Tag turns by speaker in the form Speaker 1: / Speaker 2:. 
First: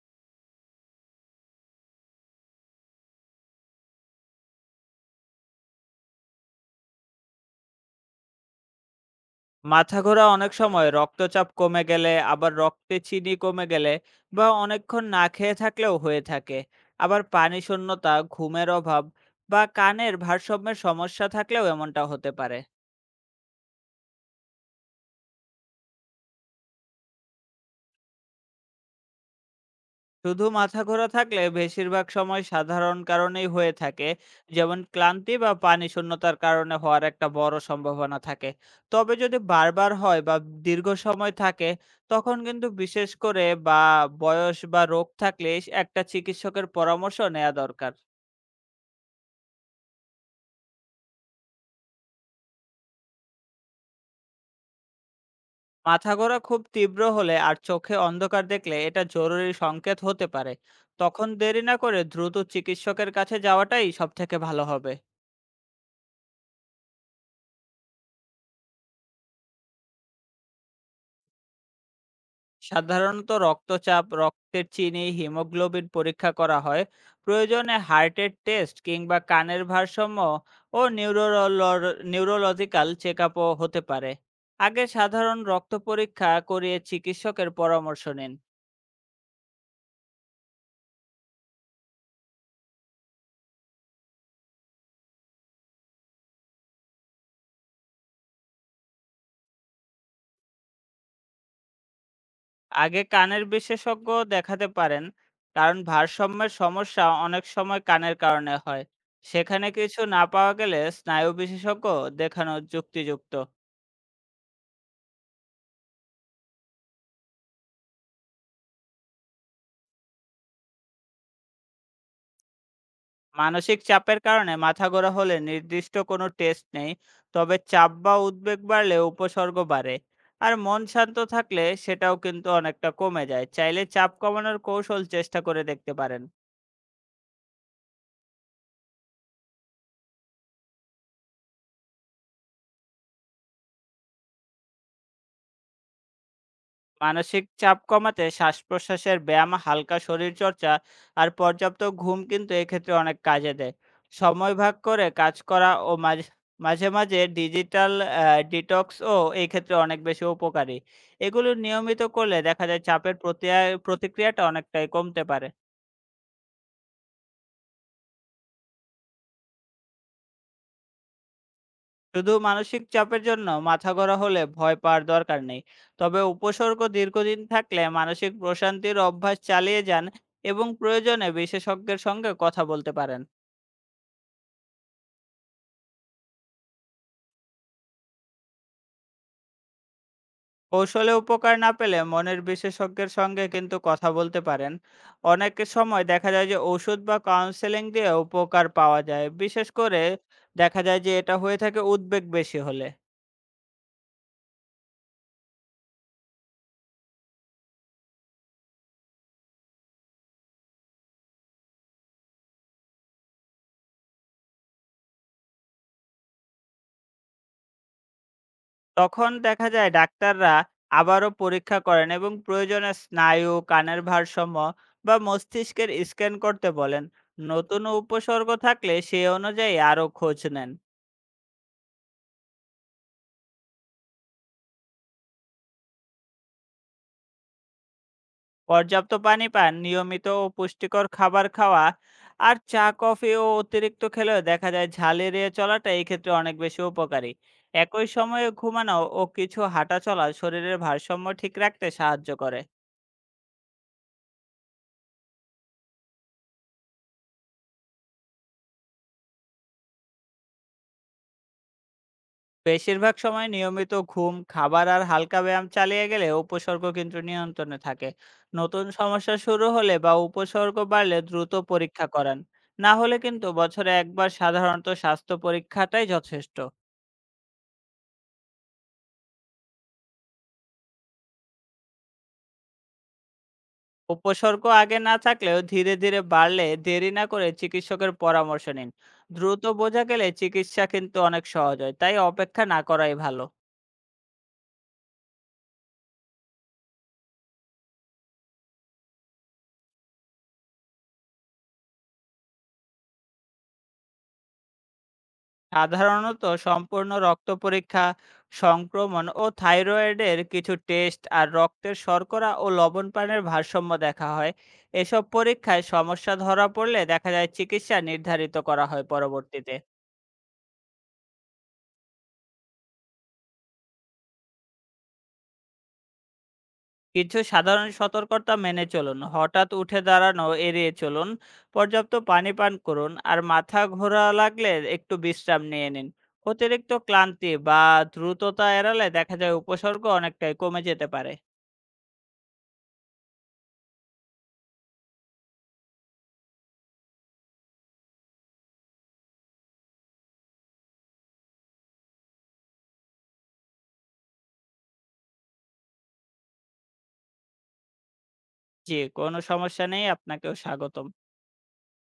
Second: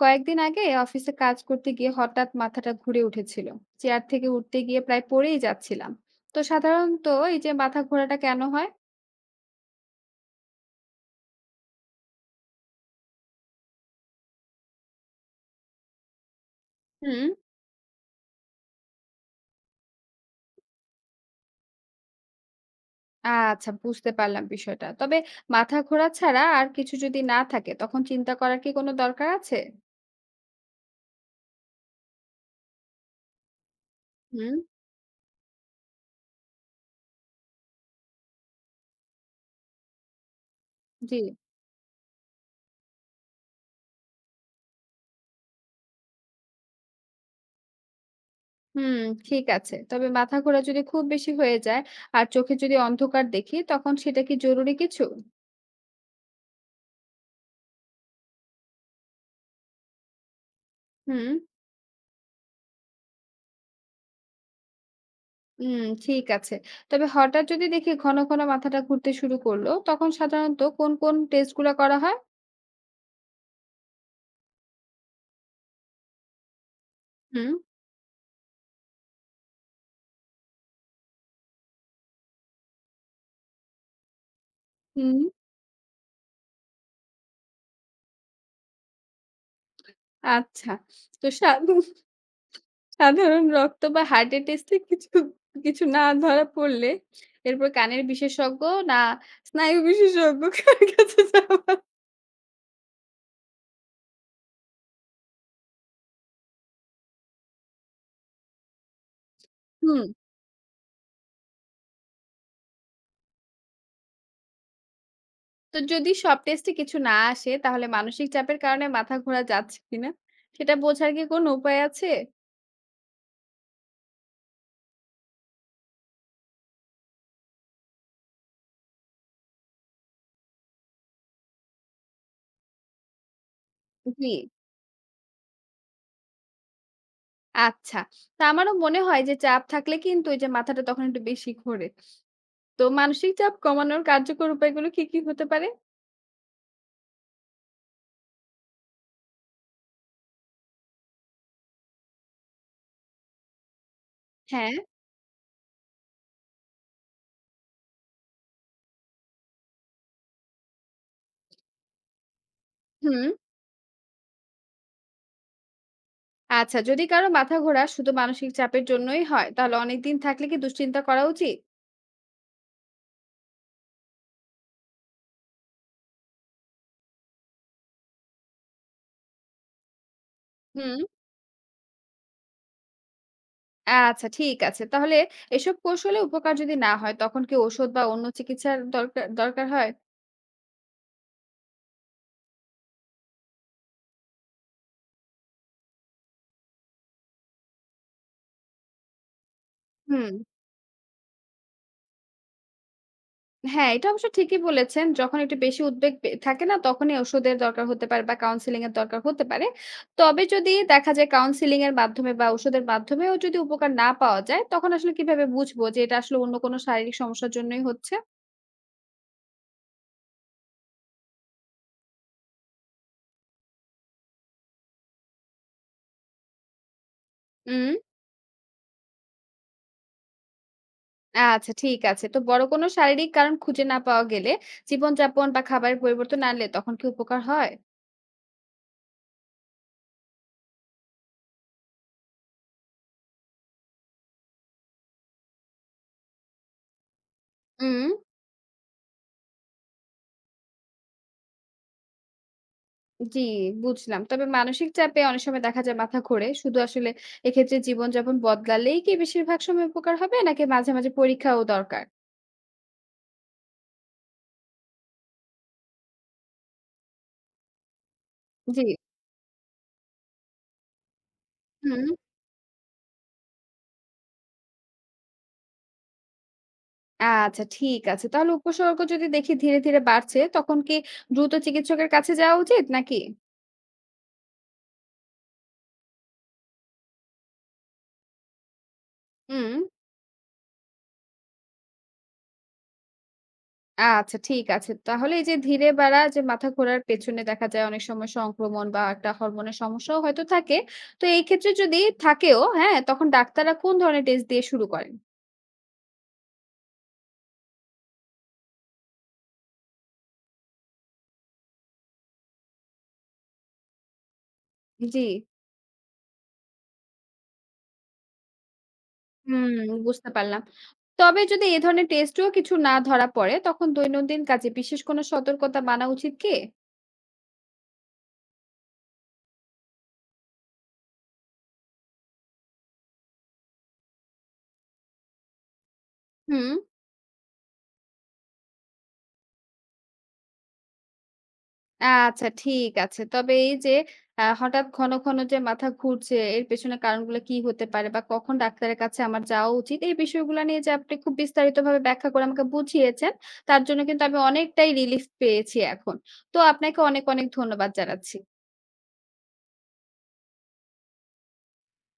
Speaker 1: কয়েকদিন আগে অফিসে কাজ করতে গিয়ে হঠাৎ মাথাটা ঘুরে উঠেছিল। চেয়ার থেকে উঠতে গিয়ে প্রায় পড়েই যাচ্ছিলাম। তো সাধারণত এই যে মাথা ঘোরাটা কেন হয়?
Speaker 2: মাথা ঘোরা অনেক সময় রক্তচাপ কমে গেলে আবার রক্তে চিনি কমে গেলে বা অনেকক্ষণ না খেয়ে থাকলেও হয়ে থাকে। আবার
Speaker 1: হুম।
Speaker 2: পানি শূন্যতা, ঘুমের অভাব বা কানের ভারসাম্যের সমস্যা থাকলেও এমনটা হতে পারে।
Speaker 1: আচ্ছা, বুঝতে পারলাম বিষয়টা। তবে মাথা ঘোরা ছাড়া আর কিছু যদি না থাকে তখন চিন্তা করার কি কোনো দরকার আছে?
Speaker 2: শুধু মাথা ঘোরা থাকলে বেশিরভাগ সময় সাধারণ কারণেই হয়ে থাকে,
Speaker 1: হুম।
Speaker 2: যেমন ক্লান্তি বা পানি শূন্যতার কারণে হওয়ার একটা বড় সম্ভাবনা থাকে। তবে যদি বারবার হয় বা দীর্ঘ
Speaker 1: জি।
Speaker 2: সময় থাকে, তখন কিন্তু বিশেষ করে বা বয়স বা রোগ থাকলে একটা চিকিৎসকের পরামর্শ নেওয়া দরকার।
Speaker 1: হুম। ঠিক আছে, তবে মাথা ঘোরা যদি খুব বেশি হয়ে যায় আর চোখে যদি অন্ধকার দেখি তখন সেটা কি জরুরি কিছু?
Speaker 2: মাথা ঘোরা খুব তীব্র হলে আর চোখে অন্ধকার দেখলে এটা জরুরি সংকেত হতে পারে। তখন
Speaker 1: হুম।
Speaker 2: দেরি না করে দ্রুত চিকিৎসকের কাছে যাওয়াটাই সব থেকে ভালো হবে।
Speaker 1: হুম, ঠিক আছে। তবে হঠাৎ যদি দেখি ঘন, ঘন মাথাটা ঘুরতে শুরু করলো, তখন সাধারণত কোন, কোন টেস্ট গুলা করা হয়?
Speaker 2: সাধারণত রক্তচাপ, রক্তের চিনি, হিমোগ্লোবিন পরীক্ষা করা হয়।
Speaker 1: হুম।
Speaker 2: প্রয়োজনে হার্টের টেস্ট কিংবা কানের ভারসাম্য ও নিউরোলজিক্যাল চেকআপও হতে পারে। আগে
Speaker 1: হুম,
Speaker 2: সাধারণ রক্ত পরীক্ষা করিয়ে চিকিৎসকের পরামর্শ নিন।
Speaker 1: আচ্ছা। তো সাধ সাধারণ রক্ত বা হার্টের টেস্টে কিছু, কিছু না ধরা পড়লে এরপর কানের বিশেষজ্ঞ, না স্নায়ু বিশেষজ্ঞ, কার কাছে যাওয়া?
Speaker 2: আগে কানের বিশেষজ্ঞ দেখাতে পারেন, কারণ ভারসাম্যের সমস্যা অনেক সময় কানের কারণে হয়। সেখানে কিছু
Speaker 1: হুম।
Speaker 2: না পাওয়া গেলে স্নায়ু বিশেষজ্ঞ দেখানো যুক্তিযুক্ত।
Speaker 1: তো যদি সব টেস্টে কিছু না আসে তাহলে মানসিক চাপের কারণে মাথা ঘোরা যাচ্ছে কিনা সেটা বোঝার কি কোনো উপায় আছে?
Speaker 2: মানসিক চাপের কারণে মাথা ঘোরা হলে নির্দিষ্ট কোনো টেস্ট নেই। তবে চাপ বা উদ্বেগ বাড়লে উপসর্গ বাড়ে, আর মন শান্ত থাকলে সেটাও কিন্তু অনেকটা কমে যায়। চাইলে চাপ
Speaker 1: জি।
Speaker 2: কমানোর কৌশল চেষ্টা করে দেখতে পারেন।
Speaker 1: আচ্ছা। তা আমারও মনে হয় যে চাপ থাকলে কিন্তু ওই যে মাথাটা তখন একটু বেশি ঘোরে। তো মানসিক চাপ কমানোর কার্যকর উপায়গুলো কি, কি হতে পারে?
Speaker 2: মানসিক চাপ কমাতে শ্বাস-প্রশ্বাসের ব্যায়াম, হালকা শরীরচর্চা আর পর্যাপ্ত ঘুম কিন্তু এক্ষেত্রে অনেক কাজে দেয়। সময় ভাগ
Speaker 1: হ্যাঁ,
Speaker 2: করে কাজ করা ও মাঝে ডিজিটাল আ ডিটক্সও এই ক্ষেত্রে অনেক বেশি উপকারী। এগুলো নিয়মিত করলে দেখা যায় চাপের
Speaker 1: হুম।
Speaker 2: প্রতিয়া প্রতিক্রিয়াটা অনেকটাই কমতে পারে।
Speaker 1: আচ্ছা, যদি কারো মাথা ঘোরা শুধু মানসিক চাপের জন্যই হয়, তাহলে অনেকদিন থাকলে কি দুশ্চিন্তা করা উচিত?
Speaker 2: শুধু মানসিক চাপের জন্য মাথাঘোরা হলে ভয় পাওয়ার দরকার নেই। তবে উপসর্গ দীর্ঘদিন থাকলে মানসিক প্রশান্তির অভ্যাস চালিয়ে যান এবং
Speaker 1: হুম।
Speaker 2: প্রয়োজনে বিশেষজ্ঞের সঙ্গে কথা বলতে পারেন।
Speaker 1: আচ্ছা, ঠিক আছে। তাহলে এসব কৌশলে উপকার যদি না হয়, তখন কি ঔষধ বা অন্য চিকিৎসার দরকার দরকার হয়?
Speaker 2: কৌশলে উপকার না পেলে মনের বিশেষজ্ঞের সঙ্গে কিন্তু কথা বলতে পারেন। অনেক সময় দেখা যায় যে ওষুধ বা কাউন্সেলিং দিয়ে উপকার পাওয়া যায়, বিশেষ করে
Speaker 1: হুম।
Speaker 2: দেখা যায় যে এটা হয়ে থাকে উদ্বেগ বেশি হলে।
Speaker 1: হ্যাঁ, এটা অবশ্য ঠিকই বলেছেন। যখন একটু বেশি উদ্বেগ পে থাকে না, তখনই ওষুধের দরকার হতে পারে বা কাউন্সেলিং এর দরকার হতে পারে। তবে যদি দেখা যায় কাউন্সেলিং এর মাধ্যমে বা ওষুধের মাধ্যমেও যদি উপকার না পাওয়া যায়, তখন আসলে কিভাবে বুঝবো যে এটা আসলে অন্য কোনো শারীরিক সমস্যার জন্যই হচ্ছে?
Speaker 2: তখন দেখা যায় ডাক্তাররা আবারও পরীক্ষা করেন এবং প্রয়োজনে স্নায়ু, কানের ভারসাম্য বা মস্তিষ্কের স্ক্যান করতে বলেন। নতুন
Speaker 1: উম।
Speaker 2: উপসর্গ থাকলে সে অনুযায়ী আরও খোঁজ নেন।
Speaker 1: আচ্ছা, ঠিক আছে। তো বড় কোনো শারীরিক কারণ খুঁজে না পাওয়া গেলে জীবনযাপন বা খাবারের পরিবর্তন আনলে তখন কি উপকার হয়?
Speaker 2: পর্যাপ্ত পানি পান, নিয়মিত ও পুষ্টিকর খাবার খাওয়া আর চা কফি ও অতিরিক্ত খেলেও দেখা যায় ঝাল এড়িয়ে চলাটা এই ক্ষেত্রে অনেক বেশি উপকারী। একই
Speaker 1: উম।
Speaker 2: সময়ে ঘুমানো ও কিছু হাঁটা চলা শরীরের ভারসাম্য ঠিক রাখতে সাহায্য করে।
Speaker 1: জি, বুঝলাম। তবে মানসিক চাপে অনেক সময় দেখা যায় মাথা ঘোরে। শুধু আসলে এক্ষেত্রে জীবনযাপন বদলালেই কি বেশিরভাগ সময় উপকার হবে? নাকি মাঝে, মাঝে পরীক্ষাও দরকার?
Speaker 2: বেশিরভাগ সময় নিয়মিত ঘুম, খাবার আর হালকা ব্যায়াম চালিয়ে গেলে উপসর্গ কিন্তু নিয়ন্ত্রণে থাকে।
Speaker 1: জি।
Speaker 2: নতুন সমস্যা শুরু হলে বা উপসর্গ বাড়লে দ্রুত
Speaker 1: হুম।
Speaker 2: পরীক্ষা করান। না হলে কিন্তু বছরে একবার সাধারণত স্বাস্থ্য পরীক্ষাটাই যথেষ্ট।
Speaker 1: আচ্ছা, ঠিক আছে। তাহলে উপসর্গ যদি দেখি ধীরে, ধীরে বাড়ছে তখন কি দ্রুত চিকিৎসকের কাছে যাওয়া উচিত নাকি?
Speaker 2: উপসর্গ আগে না থাকলেও ধীরে ধীরে বাড়লে দেরি না করে চিকিৎসকের পরামর্শ নিন। দ্রুত
Speaker 1: হুম।
Speaker 2: বোঝা গেলে চিকিৎসা কিন্তু অনেক সহজ হয়, তাই অপেক্ষা না করাই ভালো।
Speaker 1: আচ্ছা, ঠিক আছে। তাহলে এই যে ধীরে বাড়া, যে মাথা ঘোরার পেছনে দেখা যায় অনেক সময় সংক্রমণ বা একটা হরমোনের সমস্যাও হয়তো থাকে। তো এই ক্ষেত্রে যদি থাকেও, হ্যাঁ? তখন ডাক্তাররা কোন ধরনের টেস্ট দিয়ে শুরু করেন?
Speaker 2: সাধারণত সম্পূর্ণ রক্ত পরীক্ষা, সংক্রমণ ও থাইরয়েডের কিছু টেস্ট আর রক্তের শর্করা ও লবণ পানের ভারসাম্য দেখা হয়। এসব
Speaker 1: জি।
Speaker 2: পরীক্ষায় সমস্যা ধরা পড়লে দেখা যায় চিকিৎসা নির্ধারিত করা হয়
Speaker 1: হুম,
Speaker 2: পরবর্তীতে।
Speaker 1: বুঝতে পারলাম। তবে যদি এ ধরনের টেস্টেও কিছু না ধরা পড়ে, তখন দৈনন্দিন কাজে বিশেষ কোনো সতর্কতা মানা উচিত কি?
Speaker 2: কিছু সাধারণ সতর্কতা মেনে চলুন। হঠাৎ উঠে দাঁড়ানো এড়িয়ে চলুন। পর্যাপ্ত পানি পান করুন। আর মাথা ঘোরা লাগলে একটু বিশ্রাম নিয়ে নিন।
Speaker 1: হুম,
Speaker 2: অতিরিক্ত ক্লান্তি বা দ্রুততা এড়ালে দেখা যায় উপসর্গ অনেকটাই কমে যেতে পারে।
Speaker 1: আচ্ছা, ঠিক আছে। তবে এই যে হঠাৎ ঘন, ঘন যে মাথা ঘুরছে, এর পেছনে কারণগুলো কি হতে পারে বা কখন ডাক্তারের কাছে আমার যাওয়া উচিত? এই বিষয়গুলা নিয়ে যে আপনি খুব বিস্তারিতভাবে ব্যাখ্যা করে আমাকে বুঝিয়েছেন, তার জন্য কিন্তু আমি অনেকটাই রিলিফ পেয়েছি এখন। তো আপনাকে অনেক, অনেক ধন্যবাদ জানাচ্ছি।
Speaker 2: জি, কোনো সমস্যা নেই। আপনাকেও স্বাগতম।